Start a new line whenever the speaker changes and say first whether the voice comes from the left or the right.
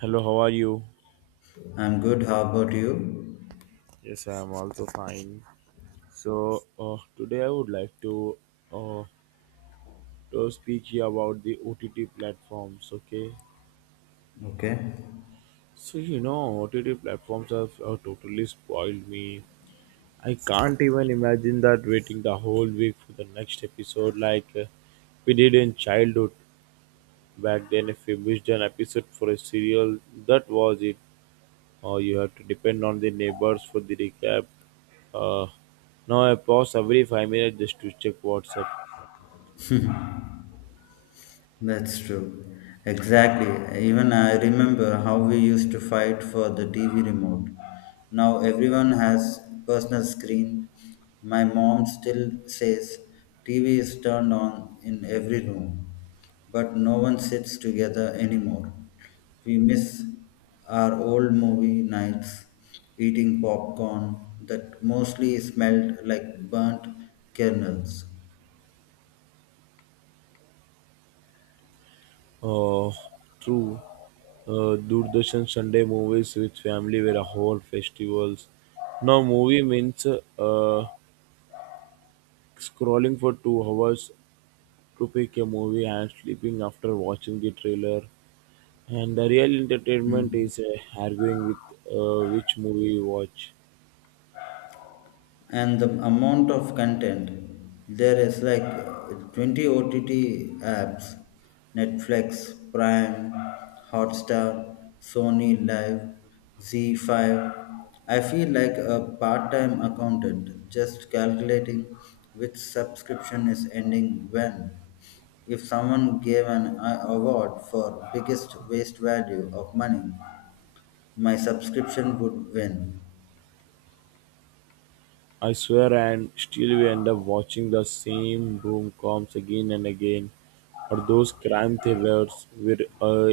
right: Hello, how are you?
left: I'm good. How about you?
right: Yes, I am also fine. So today I would like to uh, to speak here about the OTT platforms. Okay,
left: Okay,
right: so you know OTT platforms have totally spoiled me. I can't even imagine that waiting the whole week for the next episode like we did in childhood. Back then, if we missed an episode for a serial, that was it, or you have to depend on the neighbors for the recap. Uh, Now I pause every 5 minutes just to check what's up.
left: that's true. Exactly. Even I remember how we used to fight for the TV remote. Now everyone has personal screen. My mom still says TV is turned on in every room, but no one sits together anymore. We miss our old movie nights, eating popcorn that mostly smelled like burnt kernels.
right: Uh, True. Doordarshan Sunday movies with family were a whole festivals. Now movie means scrolling for 2 hours to pick a movie and sleeping after watching the trailer. And the real entertainment
left: Mm.
right: is arguing with which movie you watch.
left: And the amount of content there is like 20 OTT apps, Netflix, Prime, Hotstar, Sony Live, Z5. I feel like a part time accountant just calculating which subscription is ending when. If someone gave an award for biggest waste value of money, my subscription would win.
right: I swear, and still we end up watching the same rom coms again and again, or those crime thrillers where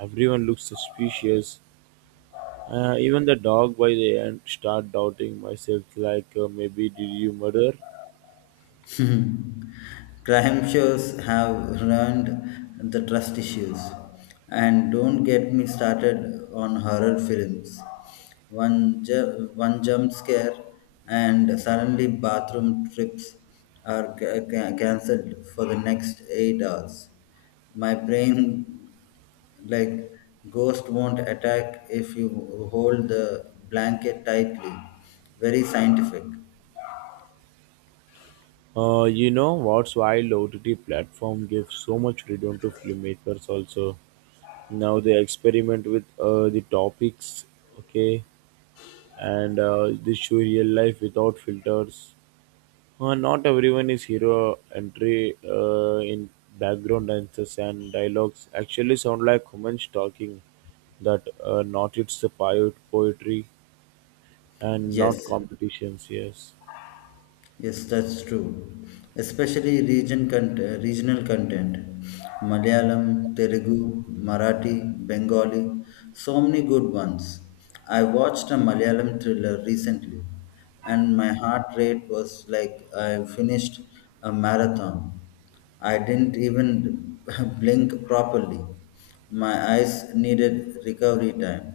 right: everyone looks suspicious. Even the dog by the end start doubting myself like maybe did you murder?
left: Crime shows have ruined the trust issues. And don't get me started on horror films. One jump scare and suddenly bathroom trips are cancelled for the next 8 hours. My brain, like, ghost won't attack if you hold the blanket tightly. Very scientific.
right: You know what's wild, OTT platform gives so much freedom to filmmakers also. Now they experiment with the topics, okay, and they show real life without filters. Not everyone is hero entry in background dances, and dialogues actually sound like humans talking. That not, it's the poetry and
left: Yes.
right: not competitions, yes.
left: Yes, that's true. Especially regional content. Malayalam, Telugu, Marathi, Bengali, so many good ones. I watched a Malayalam thriller recently and my heart rate was like I finished a marathon. I didn't even blink properly. My eyes needed recovery time.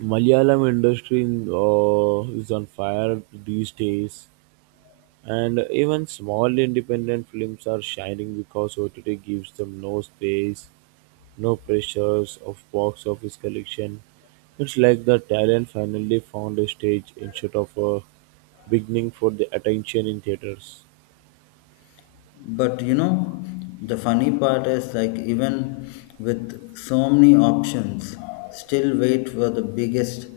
right: Malayalam industry is on fire these days. And even small independent films are shining because OTT gives them no space, no pressures of box office collection. It's like the talent finally found a stage instead of a beginning for the attention in theaters.
left: But you know, the funny part is like even with so many options, still wait for the biggest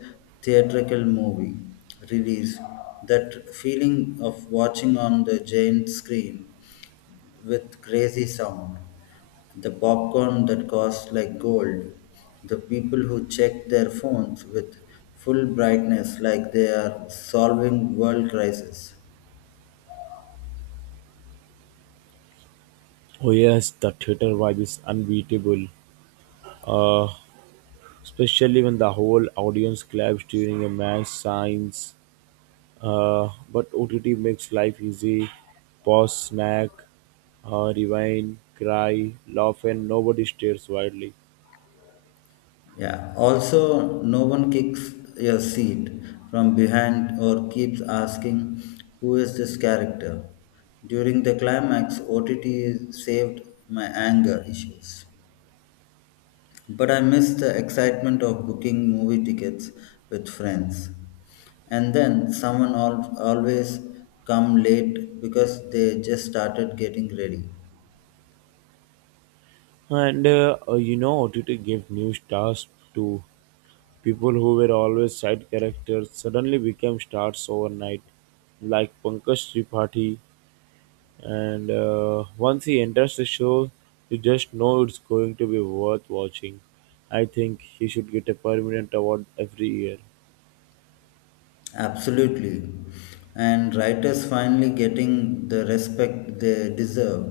left: theatrical movie release. That feeling of watching on the giant screen with crazy sound, the popcorn that costs like gold, the people who check their phones with full brightness like they are solving world crisis.
right: Oh yes, the theater vibe is unbeatable. Uh, Especially when the whole audience claps during a match signs. But OTT makes life easy. Pause, snack, rewind, cry, laugh, and nobody stares wildly.
left: Yeah. Also, no one kicks your seat from behind or keeps asking who is this character. During the climax, OTT saved my anger issues. But I miss the excitement of booking movie tickets with friends. And then someone always come late because they just started getting ready.
right: And you know, OTT gave new stars to people who were always side characters. Suddenly became stars overnight, like Pankaj Tripathi. And once he enters the show, you just know it's going to be worth watching. I think he should get a permanent award every year.
left: Absolutely. And writers finally getting the respect they deserve.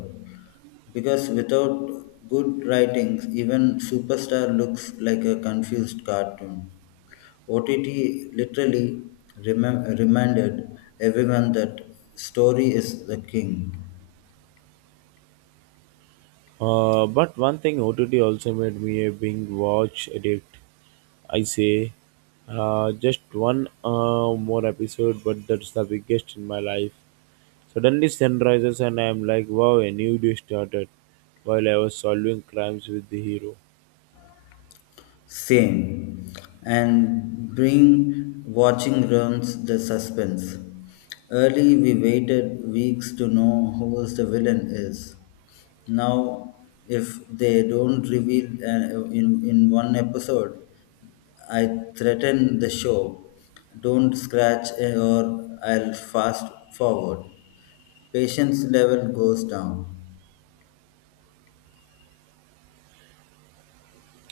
left: Because without good writings, even Superstar looks like a confused cartoon. OTT literally reminded everyone that story is the king.
right: But one thing, OTT also made me a big watch addict. I say, just one more episode, but that's the biggest in my life. Suddenly sun rises and I'm like, wow, a new day started. While I was solving crimes with the hero.
left: Same. And bring watching ruins the suspense. Early we waited weeks to know who the villain is. Now, if they don't reveal in one episode, I threaten the show. Don't scratch or I'll fast forward. Patience level goes down.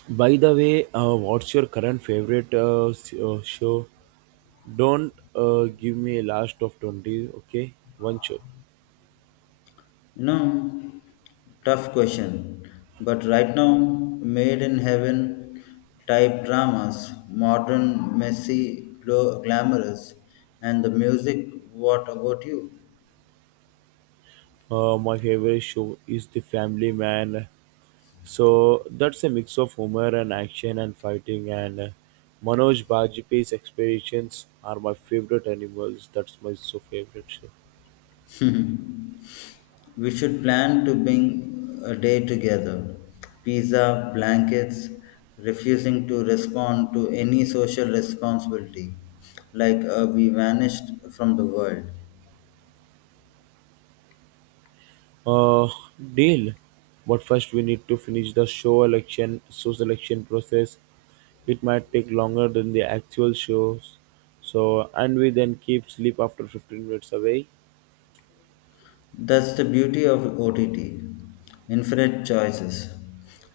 right: By the way, what's your current favorite show? Don't give me a last of 20, okay? One show.
left: You know, tough question. But right now, Made in Heaven type dramas, modern, messy, glamorous, and the music, what about you?
right: My favorite show is The Family Man. So that's a mix of humor and action and fighting, and Manoj Bajpayee's expeditions are my favorite animals. That's my so favorite show.
left: We should plan to bring a day together. Pizza, blankets, refusing to respond to any social responsibility, like we vanished from the world.
right: Uh, Deal. But first we need to finish the show selection process. It might take longer than the actual shows. So and we then keep sleep after 15 minutes away.
left: That's the beauty of OTT, infinite choices,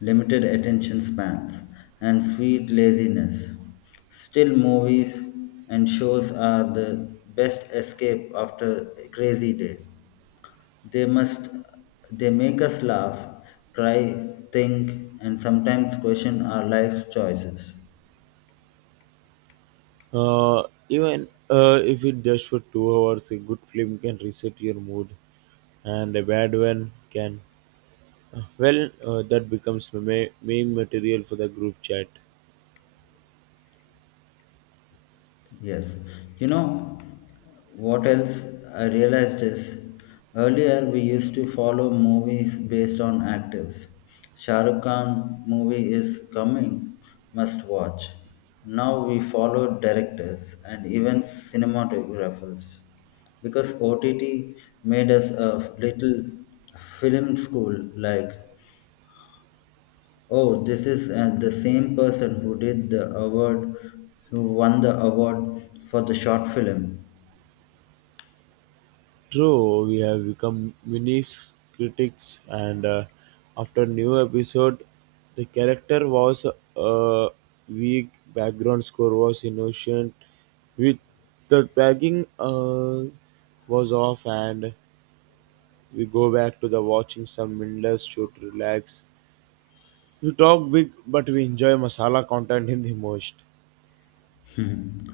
left: limited attention spans, and sweet laziness. Still, movies and shows are the best escape after a crazy day. They must they make us laugh, cry, think, and sometimes question our life's choices.
right: Uh, Even if it just for 2 hours, a good film can reset your mood, and a bad one can. Well, that becomes the main material for the group chat.
left: Yes, you know what else I realized is earlier we used to follow movies based on actors. Shah Rukh Khan movie is coming, must watch. Now we follow directors and even cinematographers because OTT made us a little film school like, oh, this is the same person who did the award, who won the award for the short film.
right: True, we have become mini critics, and after new episode, the character was uh, weak. Background score was innocent. With the tagging was off, and we go back to the watching some mindless show to relax. We talk big, but we enjoy masala content in the most.
left: Hmm.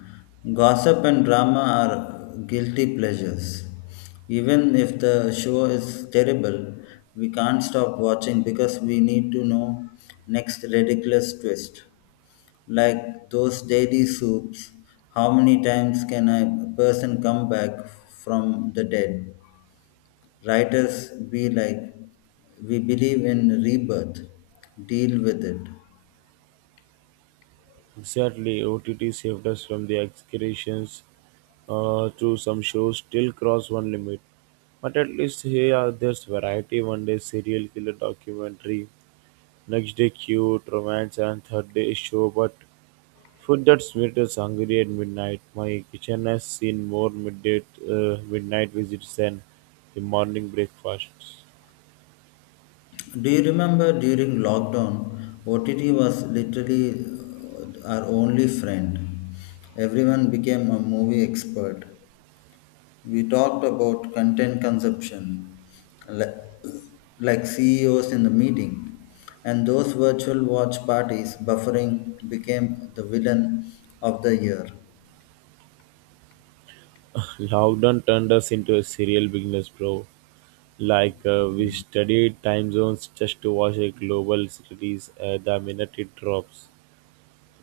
left: Gossip and drama are guilty pleasures. Even if the show is terrible, we can't stop watching because we need to know next ridiculous twist. Like those daily soups, how many times can a person come back from the dead? Writers be like, we believe in rebirth, deal with it.
right: Exactly, OTT saved us from the excretions through some shows still cross one limit. But at least here there's variety. One day serial killer documentary, next day cute romance, and third day show. But food that made us hungry at midnight. My kitchen has seen more midday midnight visits than the morning breakfasts.
left: Do you remember during lockdown, OTT was literally our only friend? Everyone became a movie expert. We talked about content consumption, li- like CEOs in the meeting, and those virtual watch parties buffering became the villain of the year.
right: Loudon turned us into a serial business, bro. Like we studied time zones just to watch a global series, the minute it drops.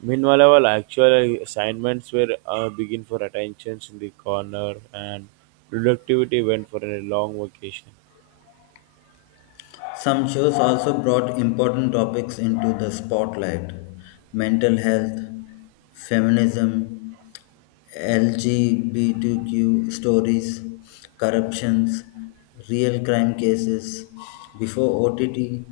right: Meanwhile, our actual assignments were begin for attentions in the corner, and productivity went for a long vacation.
left: Some shows also brought important topics into the spotlight, mental health, feminism, LGBTQ stories, corruptions, real crime cases before OTT,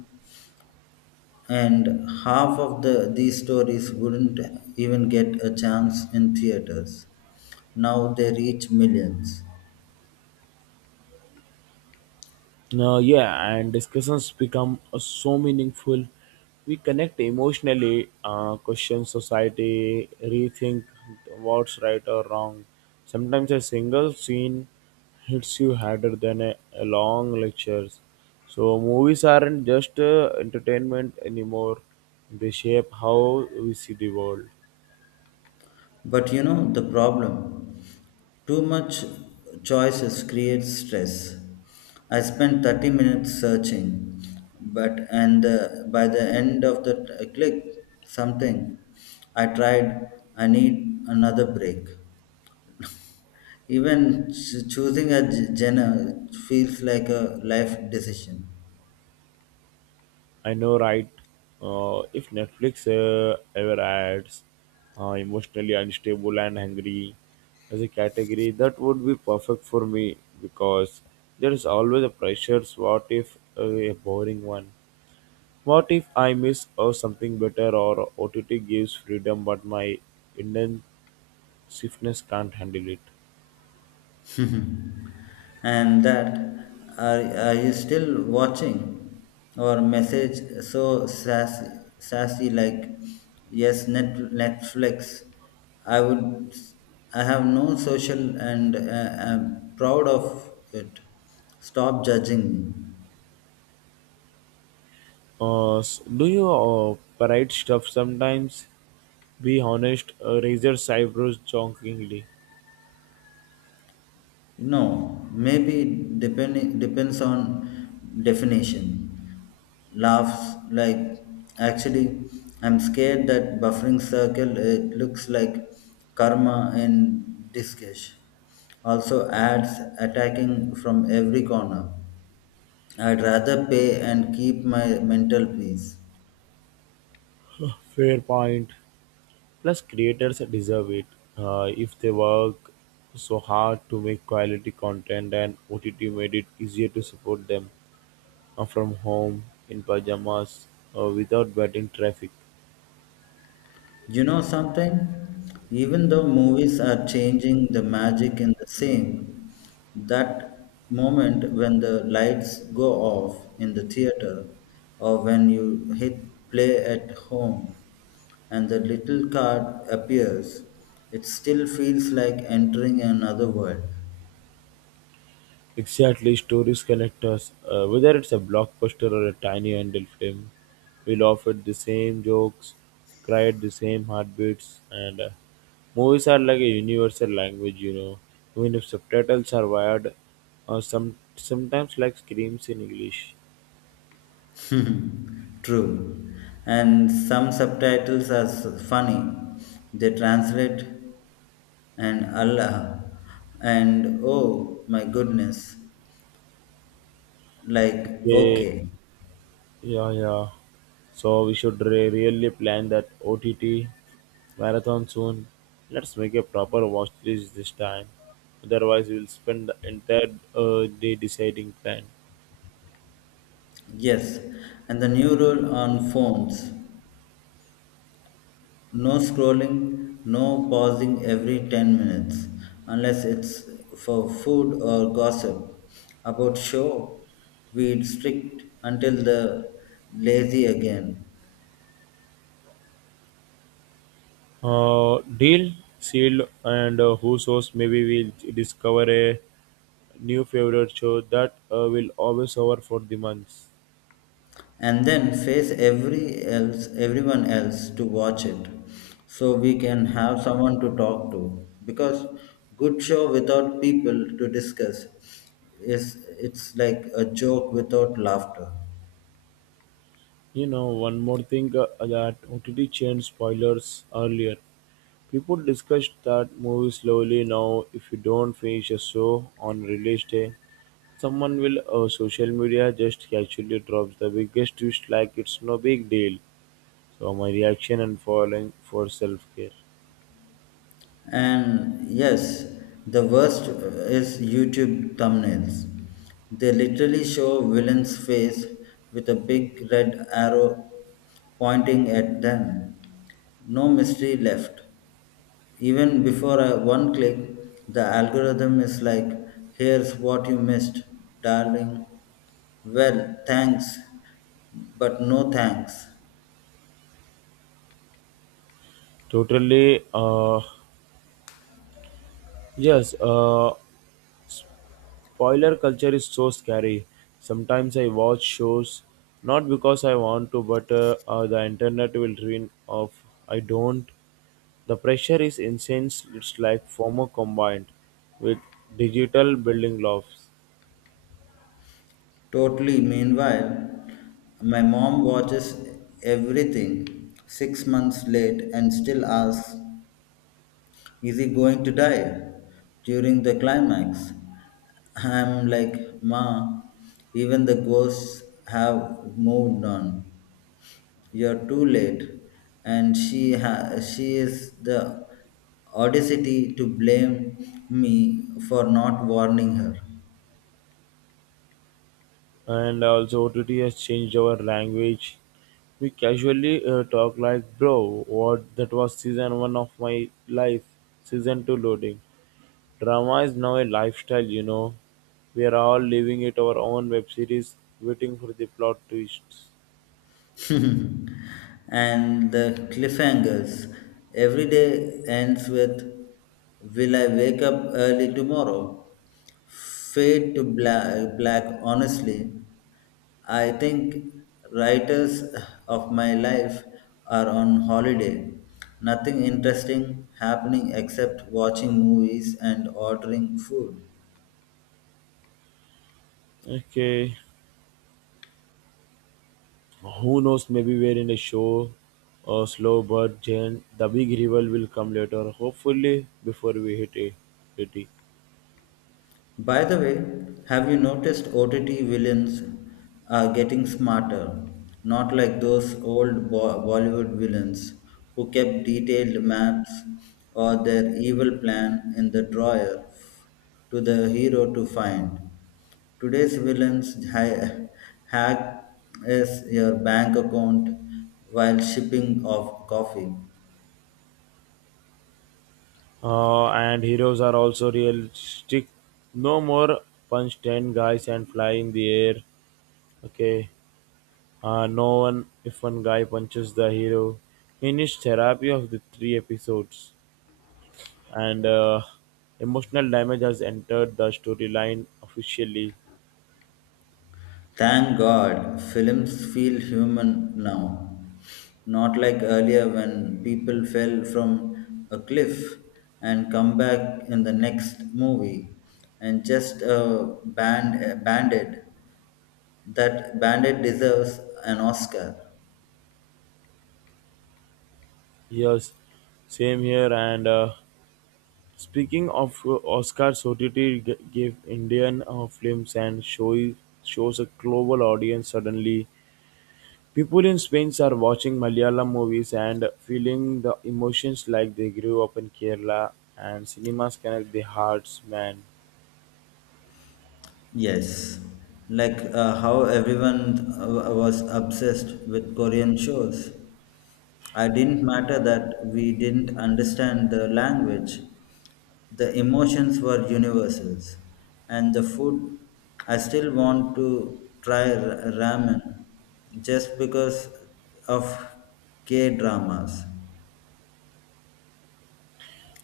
left: and half of these stories wouldn't even get a chance in theaters. Now they reach millions.
right: Yeah, and discussions become so meaningful. We connect emotionally, question society, rethink what's right or wrong. Sometimes a single scene hits you harder than a long lectures. So movies aren't just entertainment anymore. They shape how we see the world.
left: But you know the problem, too much choices creates stress. I spent 30 minutes searching, but and by the end of the click something I tried, I need another break. Even choosing a genre feels like a life decision.
right: I know, right? If Netflix ever adds emotionally unstable and hungry as a category, that would be perfect for me, because there is always a pressures. What if a boring one? What if I miss or something better, or OTT gives freedom but my Indian stiffness can't handle it?
left: And that are you still watching or message so sassy like, yes Netflix, I would, I have no social and I'm proud of it. Stop judging me.
right: Do you parade stuff sometimes? Be honest, razors eyebrows jokingly.
left: No, maybe it depending depends on definition. Laughs like actually I'm scared that buffering circle, it looks like karma in disguise. Also ads attacking from every corner. I'd rather pay and keep my mental peace.
right: Fair point. Plus, creators deserve it. If they work so hard to make quality content, and OTT made it easier to support them from home, in pajamas, without battling traffic.
left: You know something? Even though movies are changing, the magic in the same. That moment when the lights go off in the theater, or when you hit play at home and the little card appears, it still feels like entering another world.
right: Exactly, stories connect us. Whether it's a blockbuster or a tiny handle film, we laugh at the same jokes, cry at the same heartbeats, and movies are like a universal language, you know. Even if subtitles are wired, or some sometimes like screams in English.
left: True. And some subtitles are funny. They translate and Allah and oh my goodness, like,
right: Okay.
left: okay.
right: Yeah, yeah. So we should really plan that OTT marathon soon. Let's make a proper watch list this time. Otherwise, we'll spend the entire day deciding plan.
left: Yes, and the new rule on phones, no scrolling, no pausing every 10 minutes unless it's for food or gossip about show. We'd strict until the lazy again,
right: Deal sealed, and who knows? Maybe we'll discover a new favorite show that will always over for the months.
left: and then face every else everyone else to watch it so we can have someone to talk to, because good show without people to discuss is, it's like a joke without laughter.
right: You know, one more thing that OTT changed spoilers earlier. People discussed that movie slowly now. If you don't finish a show on release day, someone will social media just casually drops the biggest twist like it's no big deal. So my reaction and following for self care.
left: And yes, the worst is YouTube thumbnails. They literally show villain's face with a big red arrow pointing at them. No mystery left. Even before a one click, the algorithm is like, here's what you missed, darling. Well, thanks, but no thanks.
right: Totally, yes. Spoiler culture is so scary. Sometimes I watch shows not because I want to, but the internet will ruin of I don't. The pressure is insane. It's like FOMO combined with digital building blocks,
left: Totally. Meanwhile, my mom watches everything 6 months late and still asks, is he going to die during the climax? I'm like, Ma, even the ghosts have moved on. You're too late, and she is the audacity to blame me for not warning her.
right: and also OTT has changed our language. We casually talk like, bro, what that was season one of my life, season two loading. Drama is now a lifestyle, you know. We're all living it our own web series, waiting for the plot twists.
left: And the cliffhangers. Every day ends with, "Will I wake up early tomorrow?" Fade to black, honestly. I think writers of my life are on holiday. Nothing interesting happening except watching movies and ordering food.
right: Okay. Who knows? Maybe we're in a show or slow bird Jane. The big reveal will come later, hopefully before we hit a 80.
left: By the way, have you noticed OTT villains are getting smarter? Not like those old Bollywood villains who kept detailed maps or their evil plan in the drawer to the hero to find. Today's villains hack is your bank account while shipping off coffee.
right: And heroes are also realistic. No more punch ten guys and fly in the air. Okay. No one if one guy punches the hero. Finished therapy of the three episodes, and emotional damage has entered the storyline officially.
left: Thank God, films feel human now, not like earlier when people fell from a cliff and come back in the next movie and just a bandit. That bandit deserves an Oscar.
right: Yes, same here. And speaking of Oscars, OTT gave Indian films and shows a global audience suddenly. People in Spain are watching Malayalam movies and feeling the emotions like they grew up in Kerala, and cinemas connect the hearts, man.
left: Yes, like how everyone was obsessed with Korean shows. I didn't matter that we didn't understand the language. The emotions were universals, and the food. I still want to try ramen just because of K dramas.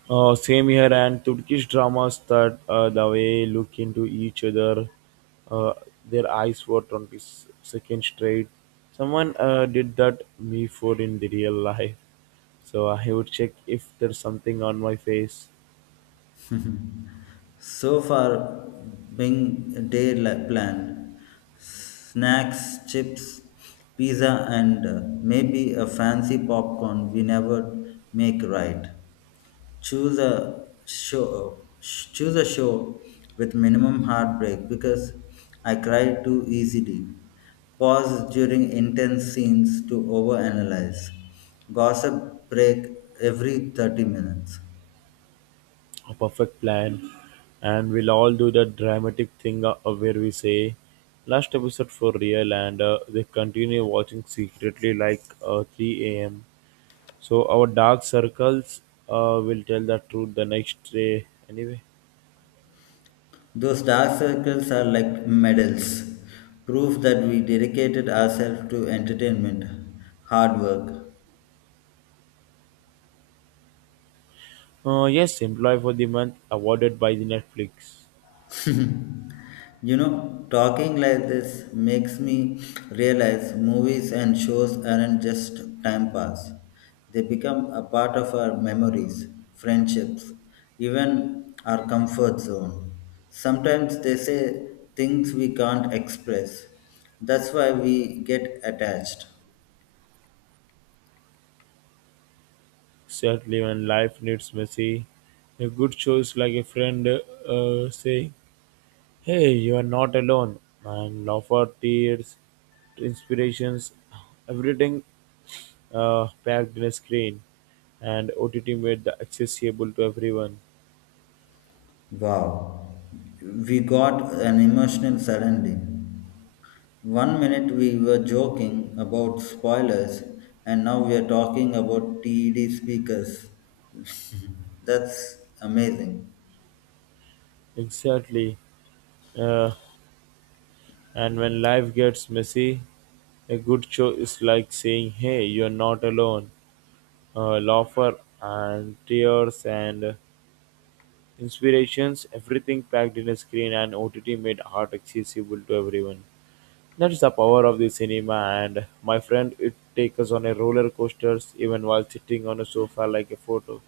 right: Same here, and Turkish dramas that the way look into each other, uh, their eyes for 20 seconds straight. Someone did that before in the real life. So I would check if there's something on my face,
left: So far, being day plan, snacks, chips, pizza, and maybe a fancy popcorn we never make right. Choose a show. Choose a show with minimum heartbreak because I cry too easily. Pause during intense scenes to overanalyze. Gossip break every 30 minutes.
right: a perfect plan, and we'll all do that dramatic thing where we say, last episode for real, and they continue watching secretly like 3 a.m. So our dark circles will tell the truth the next day anyway.
left: Those dark circles are like medals, proof that we dedicated ourselves to entertainment, hard work.
right: Yes, employee for the month awarded by the Netflix.
left: You know, talking like this makes me realize movies and shows aren't just time pass, they become a part of our memories, friendships, even our comfort zone. Sometimes they say things we can't express. That's why we get attached.
right: Certainly, when life needs mercy, a good show is like a friend saying, "Hey, you are not alone," and offer tears, inspirations, everything packed in a screen, and OTT made the accessible to everyone.
left: Wow, we got an emotional suddenly. One minute we were joking about spoilers, and now we are talking about TED speakers. That's amazing.
right: Exactly. Uh, And when life gets messy, a good show is like saying, "Hey, you're not alone." Laughter and tears and inspirations, everything packed in a screen, and OTT made art accessible to everyone. That's the power of the cinema, and my friend, it takes us on a roller coasters even while sitting on a sofa like a photo.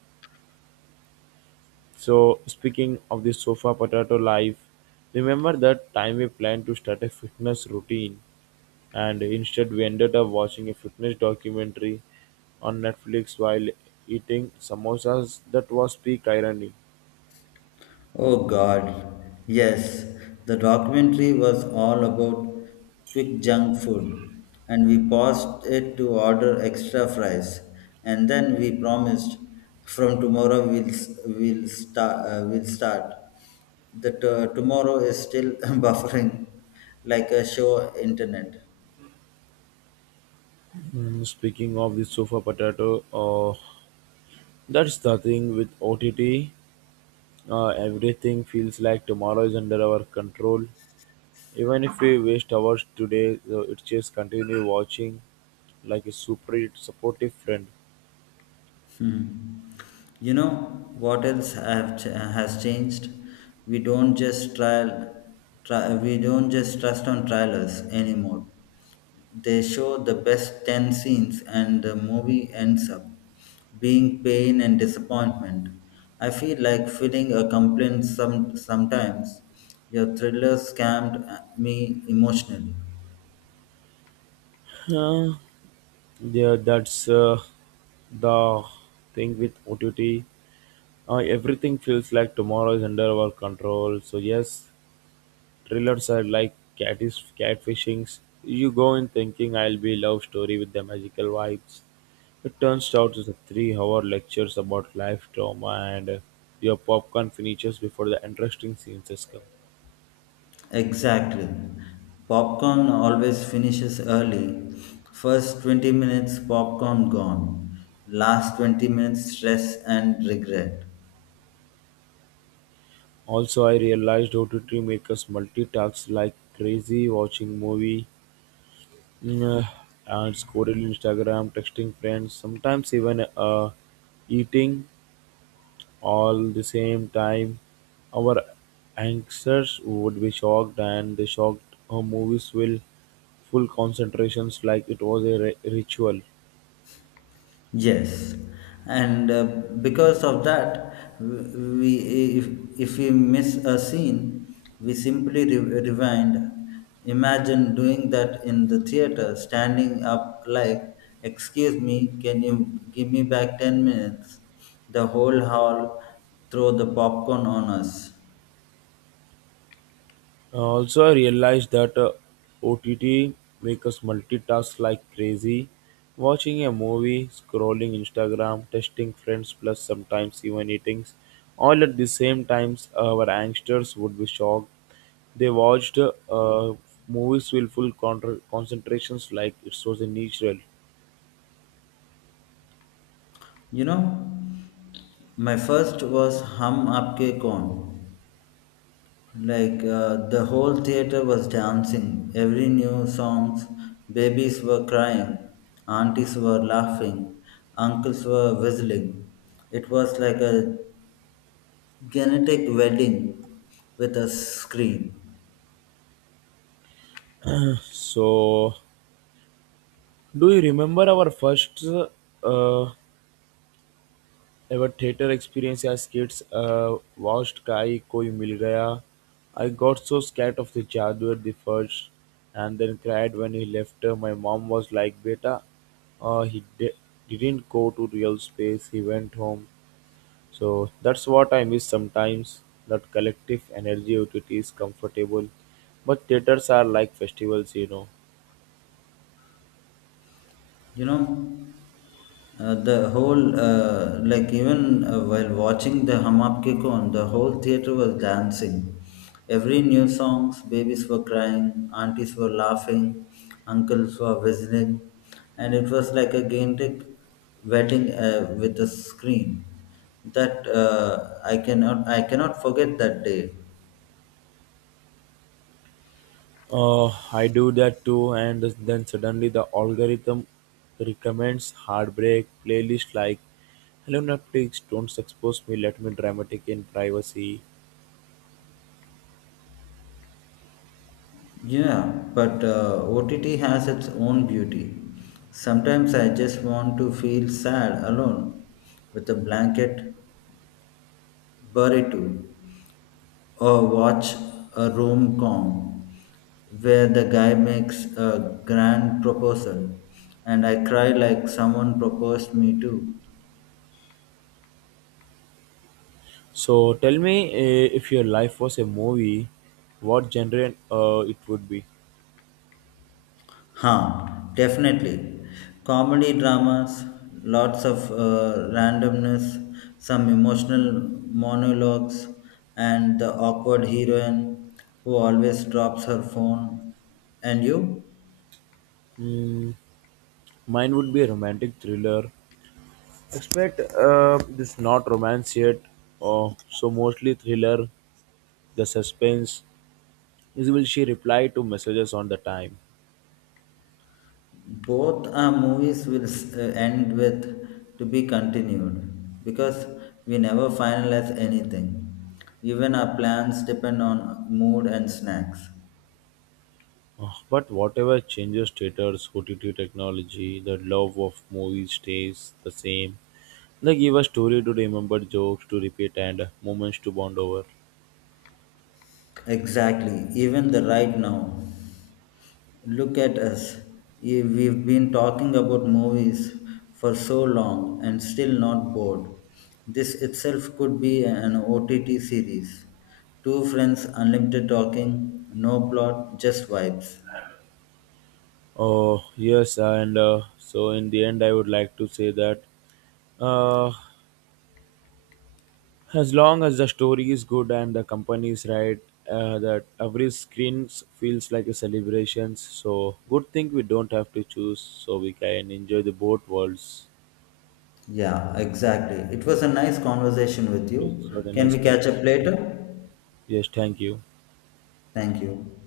right: So, speaking of the sofa potato life, remember that time we planned to start a fitness routine and instead we ended up watching a fitness documentary on Netflix while eating samosas? That was peak irony.
left: Oh God, yes, the documentary was all about quick junk food, and we paused it to order extra fries, and then we promised from tomorrow we'll start. That tomorrow is still buffering like a show internet.
right: Mm, speaking of the sofa potato, that's the thing with OTT. Everything feels like tomorrow is under our control. Even if we waste hours today, it just continue watching like a super supportive friend.
left: Hmm. You know what else has changed? We don't just trial, we don't just trust on trailers anymore. They show the best ten scenes, and the movie ends up being pain and disappointment. I feel like filling a complaint some sometimes. Your thriller scammed me emotionally.
right: Uh, yeah, that's the thing with OTT. Everything feels like tomorrow is under our control. So yes, thrillers are like catfish, catfishings. You go in thinking I'll be love story with the magical vibes. It turns out it's a three-hour lectures about life trauma, and your popcorn finishes before the interesting scenes has come.
left: Exactly. Popcorn always finishes early. First 20 minutes, popcorn gone. Last 20 minutes, stress and regret.
right: Also, I realized OTT us multitask like crazy, watching movie mm, uh, and scrolling Instagram, texting friends, sometimes even eating, all the same time. Our ancestors would be shocked, and the shocked movies will full concentrations like it was a ritual.
left: Yes, and because of that, we if if we miss a scene, we simply rewind. Imagine doing that in the theater, standing up like, "Excuse me, can you give me back 10 minutes?" The whole hall throw the popcorn on us.
right: Also, I realized that OTT makes us multitask like crazy. Watching a movie, scrolling Instagram, texting friends, plus sometimes even eating. All at the same times, our youngsters would be shocked. They watched movies with full concentrations like it was a natural.
left: You know, my first was Hum Aapke Kaun. Like the whole theater was dancing. Every new songs, babies were crying, aunties were laughing, uncles were whistling. It was like a genetic wedding with a scream.
right: So, do you remember our first uh, ever theater experience as kids watched Kai Koi Mil Gaya? I got so scared of the jadoo the first and then cried when he left. My mom was like, "Beta, uh, he di- didn't go to real space, he went home." So that's what I miss sometimes. That collective energy, it is comfortable. But theaters are like festivals, you know.
left: You know the whole like even while watching the Hum Aap Kaun, the whole theater was dancing, every new songs babies were crying, aunties were laughing, uncles were whistling, and it was like a gigantic wedding with a screen. That I cannot forget that day.
right: I do that too, and then suddenly the algorithm recommends heartbreak playlist like, "Hello Netflix, don't expose me, let me dramatic in privacy."
left: Yeah, but OTT has its own beauty. Sometimes I just want to feel sad alone with a blanket burrito or watch a rom com where the guy makes a grand proposal and I cry like someone proposed me too.
right: So tell me, if your life was a movie, what genre it would be?
left: Huh, definitely. Comedy dramas, lots of randomness, some emotional monologues, and the awkward heroine who always drops her phone. And you?
right: Mm, mine would be a romantic thriller. Expect this not romance yet, so mostly thriller. The suspense is will she reply to messages on the time.
left: Both our movies will end with to be continued because we never finalize anything. Even our plans depend on mood and snacks.
right: Ah, but whatever changes theaters, OTT technology, the love of movies stays the same. They give a story to remember, jokes to repeat, and moments to bond over.
left: Exactly, even the right now. Look at us. Eh, we've been talking about movies for so long and still not bored. This itself could be an OTT series. Two friends, unlimited talking, no plot, just vibes.
right: Oh, yes, and so in the end, I would like to say that uh, as long as the story is good and the company is right, that every screen feels like a celebration. So, good thing we don't have to choose, so we can enjoy the both worlds.
left: Yeah, exactly. It was a nice conversation with
right: It's what
left: you.
right: a
left: Can
right: nice
left: we catch up
right: conversation. Thank
left: later?
right: you. Yes, thank you.
left: Thank you.